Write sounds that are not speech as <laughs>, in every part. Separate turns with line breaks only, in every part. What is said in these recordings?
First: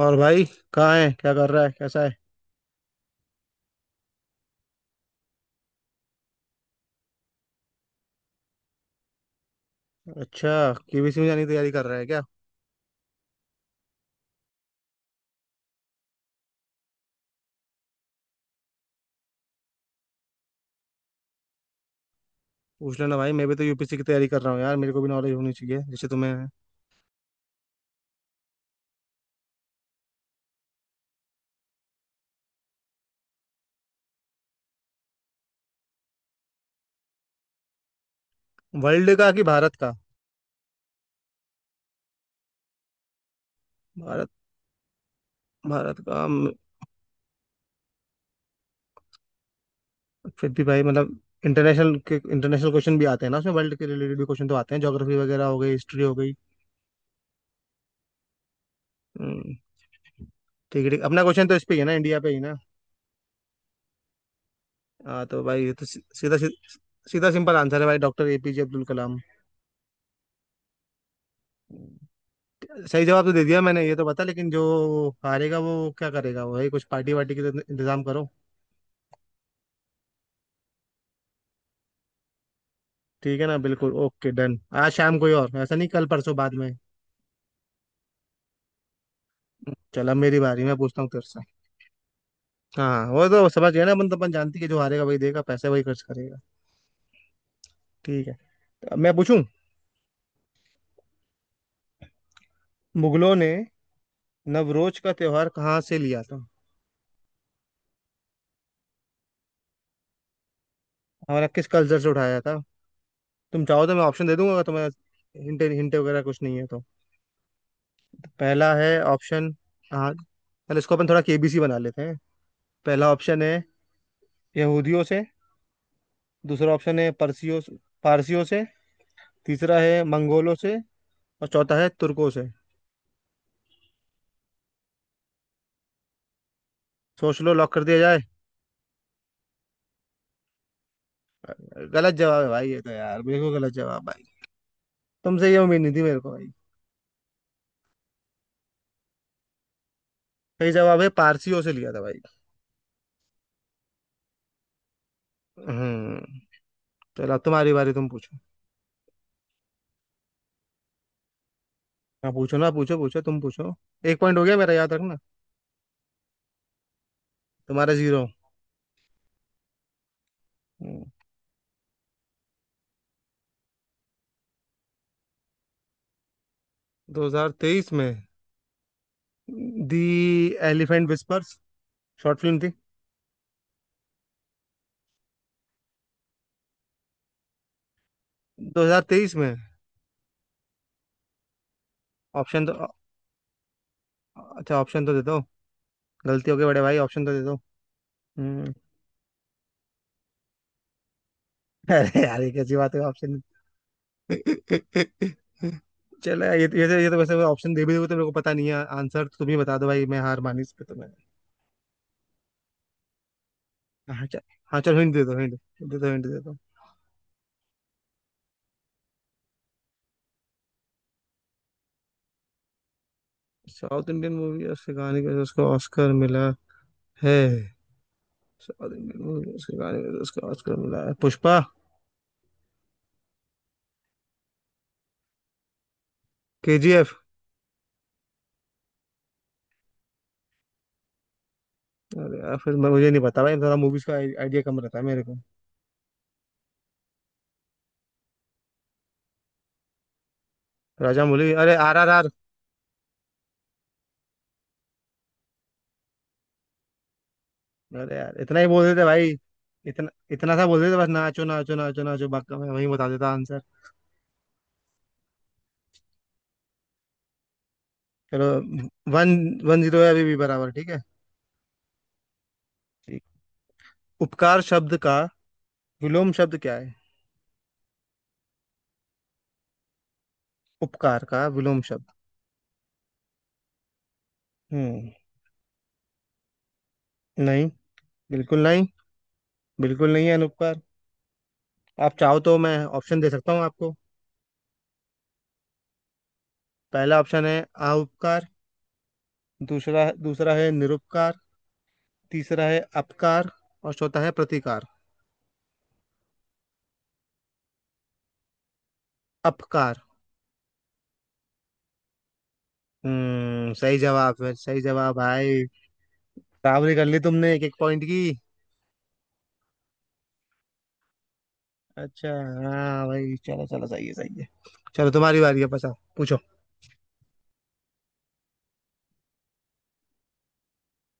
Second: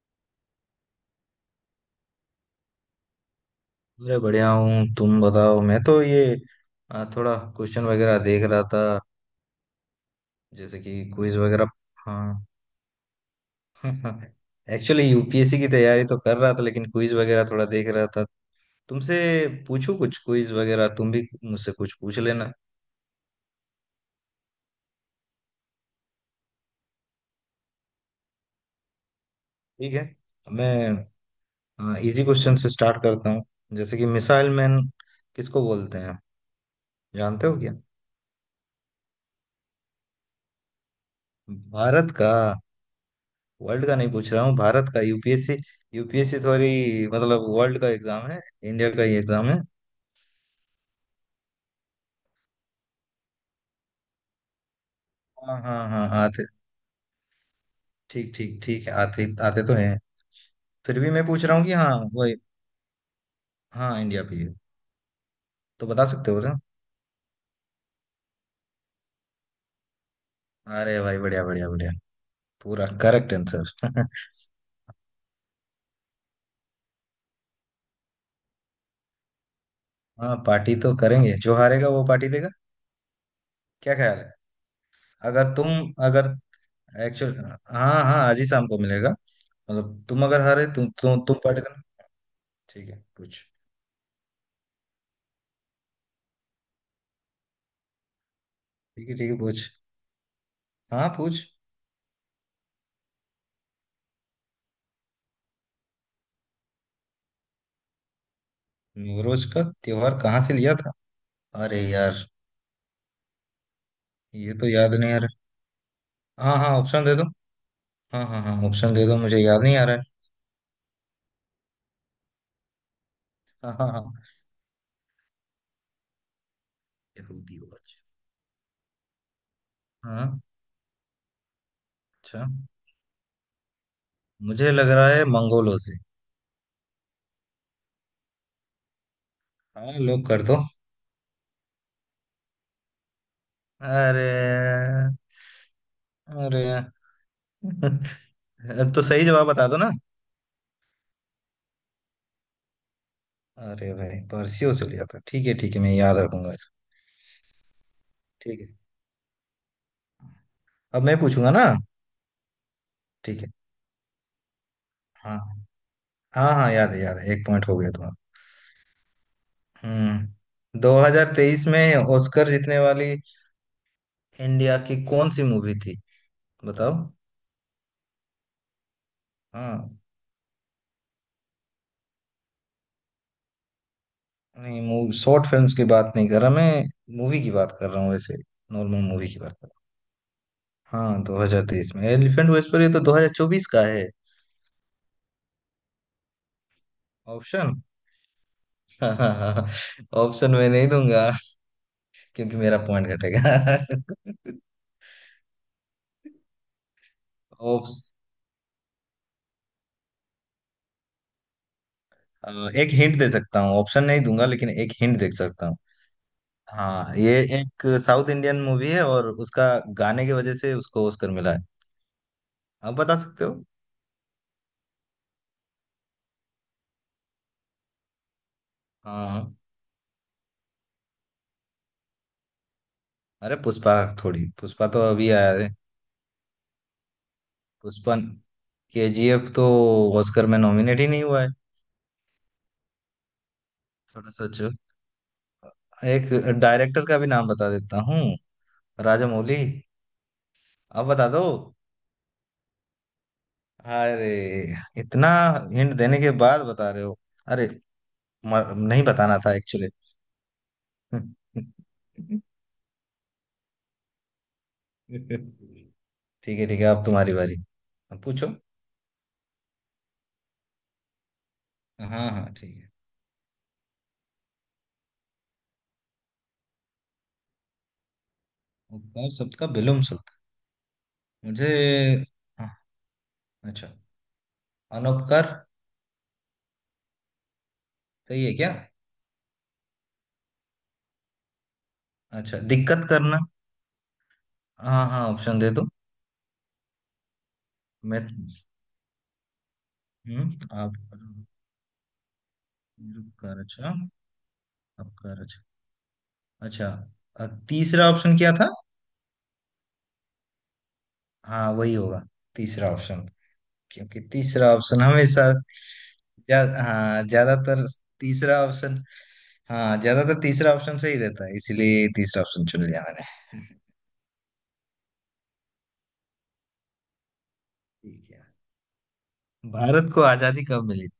और भाई, कहाँ है, क्या कर रहा है, कैसा है?
अरे बढ़िया हूँ। तुम बताओ। मैं तो ये थोड़ा क्वेश्चन वगैरह देख रहा था।
अच्छा,
जैसे कि
केबीसी में
क्विज
जाने की
वगैरह।
तैयारी कर रहा है क्या?
हाँ। <laughs> एक्चुअली यूपीएससी की तैयारी तो कर रहा था, लेकिन क्विज वगैरह थोड़ा देख रहा था। तुमसे पूछूं कुछ क्विज वगैरह, तुम भी मुझसे कुछ पूछ लेना।
पूछ लेना भाई। मैं भी तो यूपीसी की तैयारी कर रहा हूँ यार, मेरे को भी नॉलेज होनी चाहिए जैसे तुम्हें है।
ठीक है, मैं इजी क्वेश्चन से स्टार्ट करता हूँ। जैसे कि मिसाइल मैन किसको बोलते हैं? जानते हो क्या?
वर्ल्ड का कि भारत का?
भारत का। वर्ल्ड का नहीं
भारत
पूछ रहा हूँ, भारत का। यूपीएससी,
भारत का
यूपीएससी थोड़ी मतलब वर्ल्ड का एग्जाम है। इंडिया का ही एग्जाम है।
फिर भी भाई, मतलब इंटरनेशनल क्वेश्चन भी आते हैं ना, उसमें वर्ल्ड के रिलेटेड भी क्वेश्चन तो आते हैं। ज्योग्राफी वगैरह हो
हाँ
गई,
हाँ
हिस्ट्री
हाँ,
हो गई।
आते। ठीक ठीक ठीक है, आते
हम्म।
आते तो हैं।
ठीक है
फिर
ठीक,
भी
अपना
मैं पूछ
क्वेश्चन तो
रहा
इस
हूँ कि
पे ही है ना,
हाँ,
इंडिया पे
वही।
ही ना।
हाँ, इंडिया पे ही है।
हाँ तो भाई, ये तो
तो बता सकते हो ना।
सीधा सिंपल आंसर है भाई, डॉक्टर एपीजे अब्दुल कलाम।
अरे भाई, बढ़िया बढ़िया बढ़िया। पूरा
सही जवाब तो
करेक्ट
दे दिया मैंने, ये तो
आंसर।
बता,
<laughs>
लेकिन जो हारेगा वो क्या करेगा, वही कुछ पार्टी वार्टी की इंतजाम करो।
हाँ, पार्टी तो करेंगे। जो हारेगा वो पार्टी देगा।
ठीक है ना, बिल्कुल
क्या ख्याल
ओके
है?
डन। आज शाम, कोई
अगर
और
तुम,
ऐसा नहीं, कल
अगर,
परसों बाद में।
एक्चुअल, हाँ हाँ, आज ही शाम को मिलेगा। मतलब
चल अब
तुम
मेरी
अगर
बारी,
हारे,
मैं पूछता हूँ तेरे
तुम
से।
पार्टी देना। ठीक है,
हाँ वो
पूछ।
तो समझ गया ना अपन, तो अपन जानती है कि जो हारेगा वही देगा, पैसे वही खर्च करेगा। ठीक है, तो अब
ठीक
मैं
है ठीक है,
पूछूं।
पूछ। हाँ पूछ।
मुगलों ने नवरोज का त्योहार कहाँ से लिया था,
नवरोज का त्योहार कहाँ से लिया था?
हमारा किस
अरे
कल्चर से
यार,
उठाया था? तुम चाहो तो मैं ऑप्शन दे दूंगा,
ये
अगर
तो
तुम्हें
याद नहीं आ रहा।
हिंटे हिंटे वगैरह कुछ
हाँ
नहीं है
हाँ,
तो।
ऑप्शन दे दो। हाँ हाँ हाँ,
पहला
ऑप्शन
है
दे दो, मुझे
ऑप्शन,
याद नहीं आ रहा है।
हाँ। चल इसको अपन थोड़ा केबीसी बना लेते हैं। पहला ऑप्शन है
हाँ हाँ हाँ।
यहूदियों से। दूसरा ऑप्शन है
यहूदी
परसियों
वॉच।
पारसियों से। तीसरा है
हाँ।
मंगोलों से। और चौथा है तुर्कों
अच्छा,
से।
मुझे लग रहा है मंगोलों से।
सोच लो, लॉक कर दिया जाए।
हाँ, लोग कर दो।
गलत जवाब है भाई, ये तो यार, मेरे को गलत जवाब भाई,
अरे।
तुमसे ये उम्मीद नहीं थी मेरे को भाई।
अरे। <laughs> अब तो सही जवाब बता दो ना।
सही जवाब है, पारसियों से लिया था भाई।
अरे भाई, पारसियों से लिया था, ठीक है ठीक है, मैं याद
हम्म।
रखूंगा इसको।
चलो, अब तुम्हारी बारी, तुम पूछो।
ठीक है, अब मैं पूछूंगा ना।
हाँ पूछो ना, पूछो पूछो, तुम
ठीक है।
पूछो। एक पॉइंट हो गया मेरा, याद रखना।
हाँ हाँ हाँ, याद है याद है, एक पॉइंट हो गया
तुम्हारा
तुम्हारा।
जीरो।
हम्म, 2023 में ऑस्कर जीतने वाली इंडिया की कौन सी मूवी थी? बताओ।
2023 में
हाँ।
The elephant whispers short film थी।
नहीं, मूवी, शॉर्ट फिल्म्स की बात नहीं कर रहा मैं। मूवी की बात कर रहा हूँ। वैसे नॉर्मल मूवी
2023
की
में?
बात कर रहा हूँ। हाँ, 2023 में, एलिफेंट
ऑप्शन
व्हिस्परर
तो,
ये तो 2024 का है।
अच्छा ऑप्शन तो दे दो। गलती हो गई बड़े भाई, ऑप्शन तो दे दो।
ऑप्शन।
हम्म।
<laughs> ऑप्शन मैं नहीं दूंगा
<laughs> अरे यार, ये
क्योंकि
कैसी
मेरा
बात है,
पॉइंट
ऑप्शन?
घटेगा। <laughs>
चलो यार, <laughs> ये तो वैसे ऑप्शन दे भी
ऑप्स-
दोगे तो मेरे को पता नहीं है आंसर, तो तुम ही बता दो भाई, मैं हार मानी इस पे, तो मैं।
एक हिंट दे सकता हूँ। ऑप्शन नहीं
हाँ चल,
दूंगा, लेकिन
हाँ
एक
चलो, हिंट
हिंट
दे
दे
दो, हिंट
सकता।
दे दो, हिंट दे दो।
हाँ ये, एक साउथ इंडियन मूवी है और उसका गाने की वजह से उसको ऑस्कर मिला है। आप बता सकते हो।
साउथ इंडियन मूवी और उसके गाने के वजह से उसको ऑस्कर मिला है? साउथ इंडियन
हाँ
मूवी और
हाँ।
उसके गाने के वजह से उसको ऑस्कर मिला है, पुष्पा।
अरे, पुष्पा थोड़ी। पुष्पा तो अभी आया है।
केजीएफ?
पुष्पा, केजीएफ तो ऑस्कर में नॉमिनेट ही नहीं हुआ है।
अरे यार, फिर मैं मुझे नहीं पता भाई, थोड़ा मूवीज का
थोड़ा
आइडिया
सोचो।
कम रहता है मेरे को।
एक डायरेक्टर का भी नाम बता देता हूँ। राजामौली। आप
राजा
बता दो।
मौली, अरे, RRR।
अरे, इतना हिंट देने के बाद बता रहे हो। अरे,
अरे यार, इतना ही बोल
नहीं
देते भाई,
बताना था एक्चुअली।
इतना इतना सा बोल देते, बस नाचो
<laughs>
नाचो नाचो नाचो, बाकी मैं वही बता देता आंसर।
ठीक है ठीक है, अब तुम्हारी बारी। अब
चलो,
पूछो।
वन वन जीरो है, अभी भी बराबर, ठीक है,
हाँ हाँ हाँ, ठीक है।
ठीक। उपकार शब्द का विलोम शब्द क्या है?
उपकार शब्द का विलोम शब्द।
उपकार का
मुझे,
विलोम शब्द?
हाँ, अच्छा,
हम्म,
अनउपकार।
नहीं।
सही है
बिल्कुल
क्या?
नहीं, बिल्कुल नहीं है अनुपकार। आप चाहो तो
अच्छा,
मैं
दिक्कत
ऑप्शन दे
करना।
सकता हूँ आपको।
हाँ हाँ, ऑप्शन दे दो।
पहला ऑप्शन है
मैं।
आउपकार। दूसरा दूसरा
हम्म,
है
आप।
निरुपकार। तीसरा है अपकार।
उपकार, अच्छा।
और चौथा है प्रतिकार।
अपकार, अच्छा। अच्छा, तीसरा ऑप्शन क्या था?
अपकार?
हाँ, वही होगा। तीसरा ऑप्शन।
हम्म, सही
क्योंकि
जवाब है,
तीसरा
सही
ऑप्शन
जवाब
हमेशा
भाई। बराबरी कर ली
हाँ,
तुमने, एक एक
ज्यादातर
पॉइंट की।
तीसरा ऑप्शन। हाँ, ज्यादातर तीसरा ऑप्शन सही रहता है, इसीलिए
अच्छा,
तीसरा ऑप्शन चुन लिया
हाँ
मैंने।
भाई, चलो
<laughs>
चलो, सही है, सही है। चलो, तुम्हारी बारी है, पचा पूछो।
ठीक है। भारत को आजादी कब मिली थी?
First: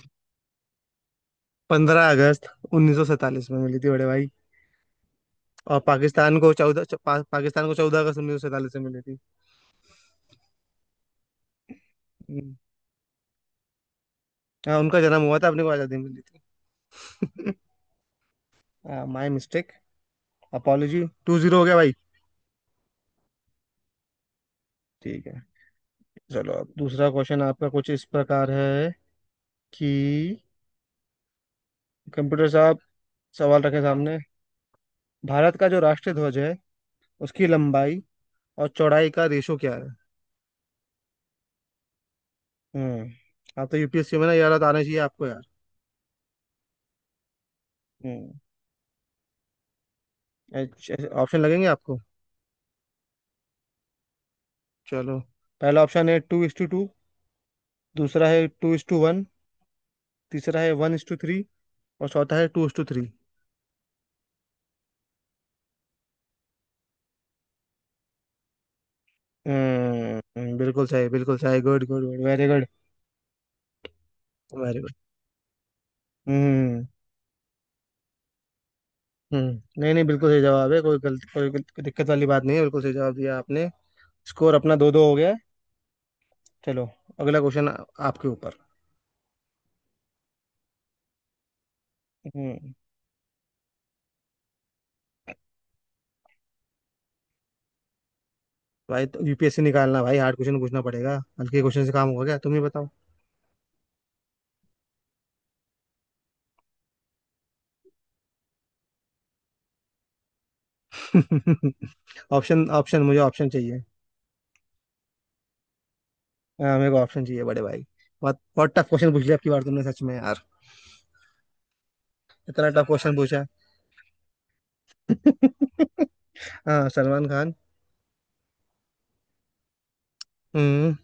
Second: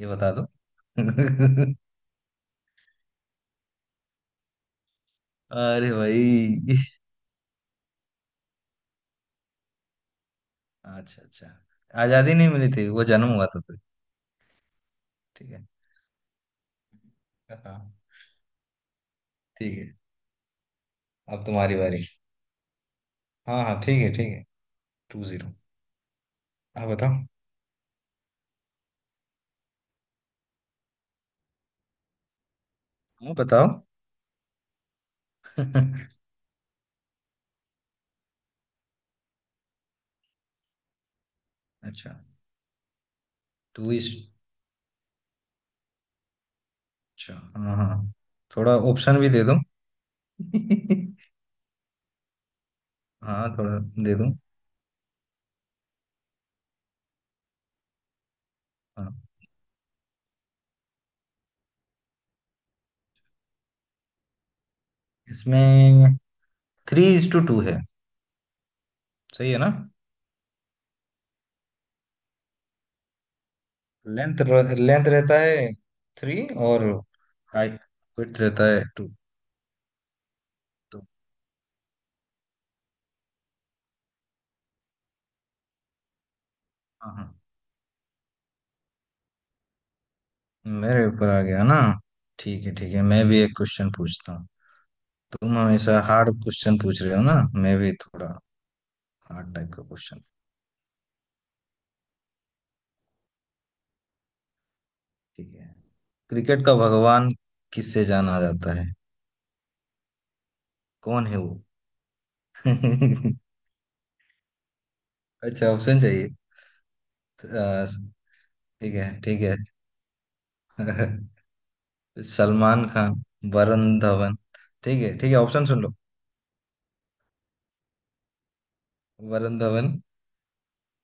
ये बता दो। <laughs>
15 अगस्त 1947 में मिली थी बड़े भाई। और
अरे भाई।
पाकिस्तान को 14 अगस्त 1947 में मिली थी।
अच्छा अच्छा। आजादी नहीं
हम्म,
मिली थी, वो जन्म हुआ था तुझे।
हाँ, उनका जन्म हुआ था,
ठीक
अपने
है।
को आजादी मिली थी।
हाँ।
<laughs> माई मिस्टेक,
ठीक है,
अपॉलोजी। टू
अब
जीरो हो
तुम्हारी
गया भाई।
बारी। हाँ हाँ ठीक है ठीक है। टू
ठीक है।
जीरो।
चलो, अब
हाँ
दूसरा
बताओ।
क्वेश्चन आपका कुछ इस प्रकार है कि, कंप्यूटर साहब
हाँ
सवाल
बताओ।
रखे सामने, भारत का जो राष्ट्रीय
<laughs>
ध्वज है उसकी लंबाई और चौड़ाई का रेशो क्या है?
अच्छा,
हम्म, आप तो
टू इस,
यूपीएससी में ना यार, आना चाहिए आपको यार।
अच्छा हाँ हाँ।
हम्म,
थोड़ा ऑप्शन भी दे दो।
अच्छा,
<laughs>
ऑप्शन लगेंगे आपको?
हाँ, थोड़ा दे दो।
चलो। पहला ऑप्शन है 2:2। दूसरा है टू इज टू
हाँ।
वन तीसरा है 1:3। और चौथा है 2:3।
इसमें थ्री इज टू टू है। सही है ना?
हम्म, बिल्कुल सही, बिल्कुल सही, good good good, very good,
length.
Very good.
Length रहता है थ्री
हम्म।
और हाइट, विड्थ रहता है टू।
हम्म, नहीं नहीं, बिल्कुल सही जवाब है, कोई
तो।
गलत, दिक्कत वाली बात नहीं है, बिल्कुल सही जवाब दिया आपने। स्कोर अपना 2-2 हो गया है। चलो,
हाँ हाँ।
अगला क्वेश्चन आपके ऊपर।
मेरे ऊपर आ गया ना। ठीक
हम्म।
है ठीक है, मैं भी एक क्वेश्चन पूछता हूँ। तुम हमेशा हार्ड क्वेश्चन पूछ रहे हो ना, मैं भी थोड़ा
भाई, तो
हार्ड
यूपीएससी
टाइप का
निकालना भाई,
क्वेश्चन।
हार्ड क्वेश्चन पूछना पड़ेगा। हल्के क्वेश्चन से काम होगा क्या, तुम ही बताओ।
ठीक है। क्रिकेट का भगवान किससे जाना जाता है? कौन है वो?
<laughs> ऑप्शन
<laughs>
ऑप्शन, मुझे ऑप्शन चाहिए।
अच्छा, ऑप्शन चाहिए।
हाँ, मेरे को ऑप्शन चाहिए बड़े भाई।
अ,
बहुत बहुत टफ
ठीक है
क्वेश्चन पूछ लिया
ठीक
आपकी
है।
बार, तुमने सच में यार,
<laughs>
इतना
सलमान
टफ क्वेश्चन
खान,
पूछा।
वरुण धवन, ठीक है ठीक है, ऑप्शन सुन लो।
<laughs> हाँ, सलमान खान।
वरुण धवन,
हम्म।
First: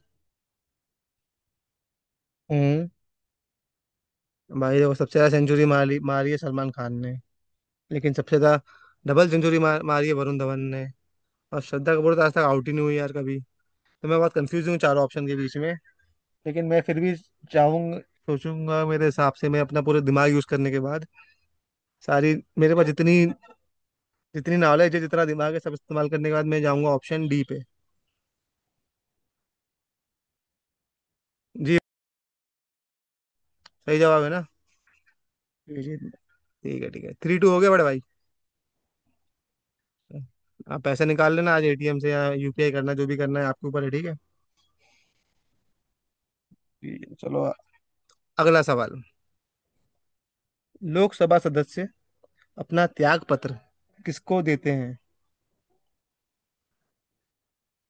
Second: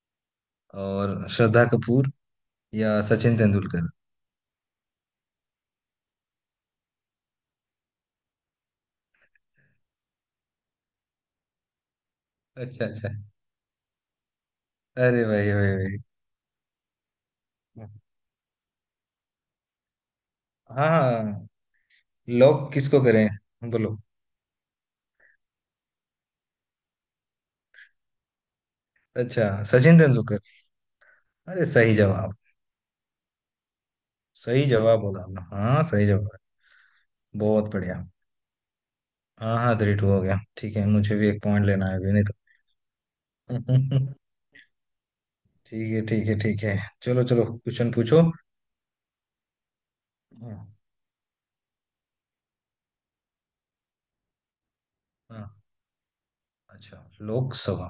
और श्रद्धा कपूर,
हम्म।
या सचिन तेंदुलकर।
भाई देखो, सबसे ज्यादा सेंचुरी मारी मारी है सलमान खान ने। लेकिन सबसे ज्यादा डबल सेंचुरी मारी है वरुण धवन ने। और श्रद्धा कपूर तो आज तक आउट ही नहीं
अच्छा
हुई
अच्छा।
यार कभी। तो मैं बहुत कंफ्यूज हूँ चारों
अरे
ऑप्शन के
भाई
बीच में।
भाई भाई।
लेकिन मैं फिर भी चाहूंगा, सोचूंगा मेरे हिसाब से, मैं अपना पूरा दिमाग यूज करने के
हाँ
बाद,
हाँ,
सारी,
लॉक
मेरे पास
किसको
जितनी
करें? बोलो।
जितनी नॉलेज है, जितना दिमाग है, सब इस्तेमाल करने के बाद मैं जाऊंगा ऑप्शन डी पे।
अच्छा, सचिन तेंदुलकर। अरे,
जी।
सही जवाब।
सही जवाब है ना?
सही जवाब बोला आपने।
जी
हाँ,
जी।
सही जवाब।
ठीक है ठीक है, 3-2 हो गया
बहुत
बड़े भाई।
बढ़िया। हाँ हाँ, थ्री टू हो गया। ठीक
आप
है,
पैसे
मुझे भी
निकाल
एक
लेना आज
पॉइंट लेना है,
एटीएम से
अभी नहीं
या यूपीआई करना, जो भी करना है आपके
तो।
ऊपर है, ठीक है।
<laughs> ठीक है ठीक है ठीक है।
ठीक है,
चलो
चलो,
चलो, क्वेश्चन पूछो।
अगला सवाल।
हाँ।
लोकसभा सदस्य अपना त्याग पत्र किसको देते हैं?
हाँ, अच्छा। लोकसभा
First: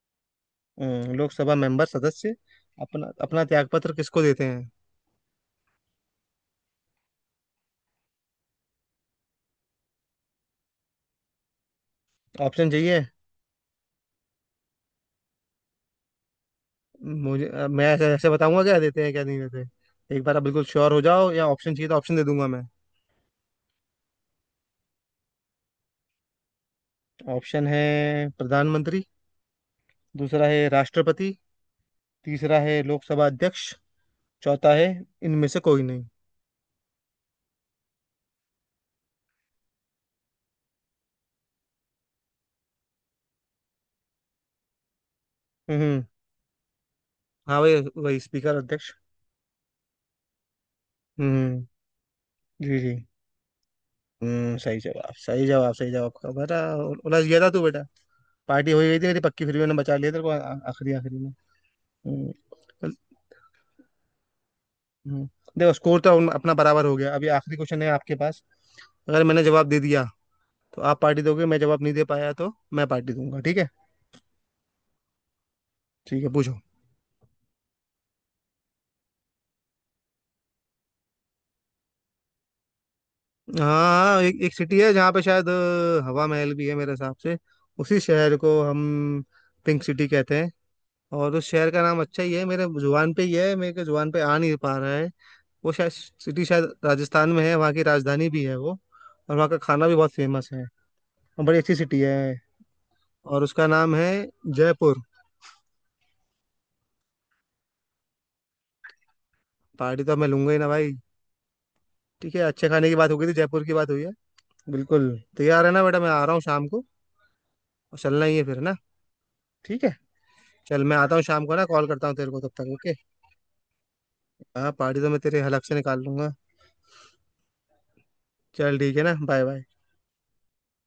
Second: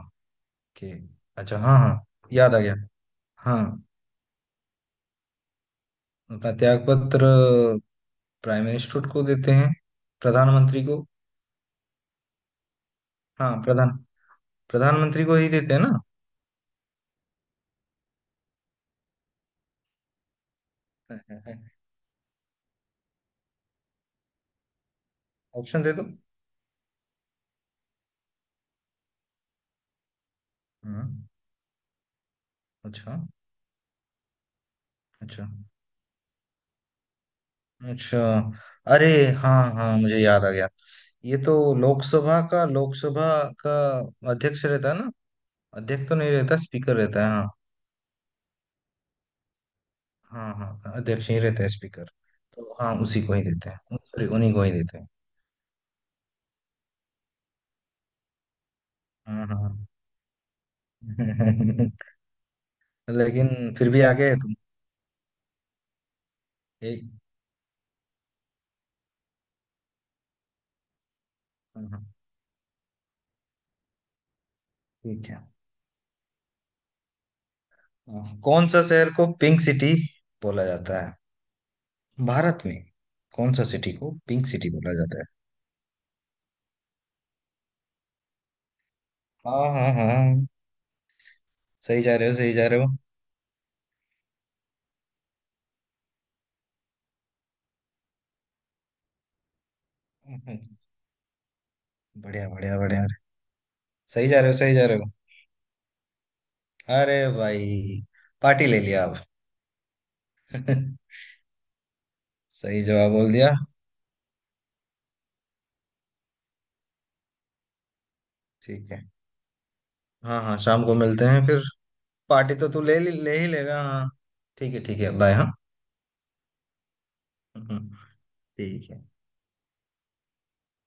के।
लोकसभा
अच्छा हाँ
मेंबर
हाँ,
सदस्य
याद आ गया।
अपना अपना
हाँ।
त्याग पत्र किसको देते हैं?
अपना त्याग पत्र प्राइम मिनिस्टर को देते हैं, प्रधानमंत्री को।
ऑप्शन चाहिए?
हाँ, प्रधान, प्रधानमंत्री को ही देते हैं ना?
मैं ऐसे ऐसे बताऊंगा क्या देते हैं क्या नहीं देते, एक बार आप बिल्कुल श्योर हो जाओ, या ऑप्शन चाहिए तो ऑप्शन दे दूंगा मैं।
ऑप्शन दे दो।
ऑप्शन है प्रधानमंत्री। दूसरा है
हाँ।
राष्ट्रपति। तीसरा है
अच्छा।
लोकसभा अध्यक्ष। चौथा है
अच्छा।
इनमें से कोई नहीं।
अच्छा। अरे। हाँ हाँ, मुझे याद आ गया। ये तो लोकसभा का, लोकसभा का अध्यक्ष रहता है ना।
हम्म,
अध्यक्ष तो नहीं रहता, स्पीकर रहता है, हाँ।
हाँ, वही वही, स्पीकर, अध्यक्ष।
हाँ हाँ, अध्यक्ष ही रहता
हम्म,
है, स्पीकर। तो
जी
हाँ,
जी।
उसी को ही देते हैं, सॉरी, उन्हीं
हम्म,
को ही
सही
देते हैं।
जवाब, सही जवाब, सही जवाब आपका बेटा। उलझ गया था तू बेटा। पार्टी हो ही गई थी मेरी पक्की,
हाँ
फिर भी
हाँ।
मैंने बचा लिया तेरे को आखिरी आखिरी में।
<laughs>
हम्म।
लेकिन फिर भी आगे है तुम।
हम्म। देखो, स्कोर तो अपना बराबर हो
यही।
गया, अभी आखिरी क्वेश्चन है आपके पास। अगर मैंने जवाब दे दिया तो आप पार्टी दोगे, मैं जवाब
हाँ
नहीं दे
हाँ
पाया तो मैं पार्टी दूंगा, ठीक है।
ठीक है।
ठीक है, पूछो।
हाँ, कौन सा शहर को पिंक सिटी बोला जाता है? भारत में कौन सा
हाँ
सिटी को
हाँ, एक,
पिंक
एक
सिटी
सिटी है
बोला
जहाँ
जाता
पे
है?
शायद हवा महल भी है मेरे हिसाब से, उसी शहर को हम
हाँ
पिंक
हाँ
सिटी
हाँ
कहते
हाँ।
हैं। और उस शहर का नाम
सही जा
अच्छा
रहे
ही
हो,
है,
सही
मेरे
जा रहे हो।
जुबान पे ही है, मेरे को जुबान पे आ नहीं पा रहा है। वो शायद सिटी शायद राजस्थान में है, वहाँ की राजधानी भी है वो। और वहाँ का खाना भी बहुत फेमस है,
<laughs>
और बड़ी अच्छी सिटी है।
बढ़िया बढ़िया बढ़िया।
और उसका नाम है
सही जा रहे हो, सही जा रहे
जयपुर।
हो। अरे भाई, पार्टी ले लिया आप।
पार्टी तो अब मैं लूंगा ही ना भाई।
<laughs>
ठीक है, अच्छे
सही
खाने की बात
जवाब
हो गई थी,
बोल दिया।
जयपुर की बात हुई है। बिल्कुल। तैयार है ना बेटा, मैं आ रहा हूँ शाम को। और चलना ही है फिर ना।
ठीक है,
ठीक है।
हाँ हाँ,
चल
शाम को
मैं आता हूँ
मिलते
शाम
हैं
को
फिर।
ना, कॉल करता हूँ तेरे को तब
पार्टी तो
तक,
तू
ओके।
ले ले ही लेगा, हाँ।
हाँ,
ठीक है ठीक
पार्टी तो
है,
मैं
बाय,
तेरे
हाँ।
हलक से निकाल लूंगा।
<laughs>
चल
ठीक
ठीक है
है,
ना, बाय बाय।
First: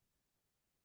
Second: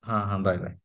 हाँ हाँ, बाय बाय।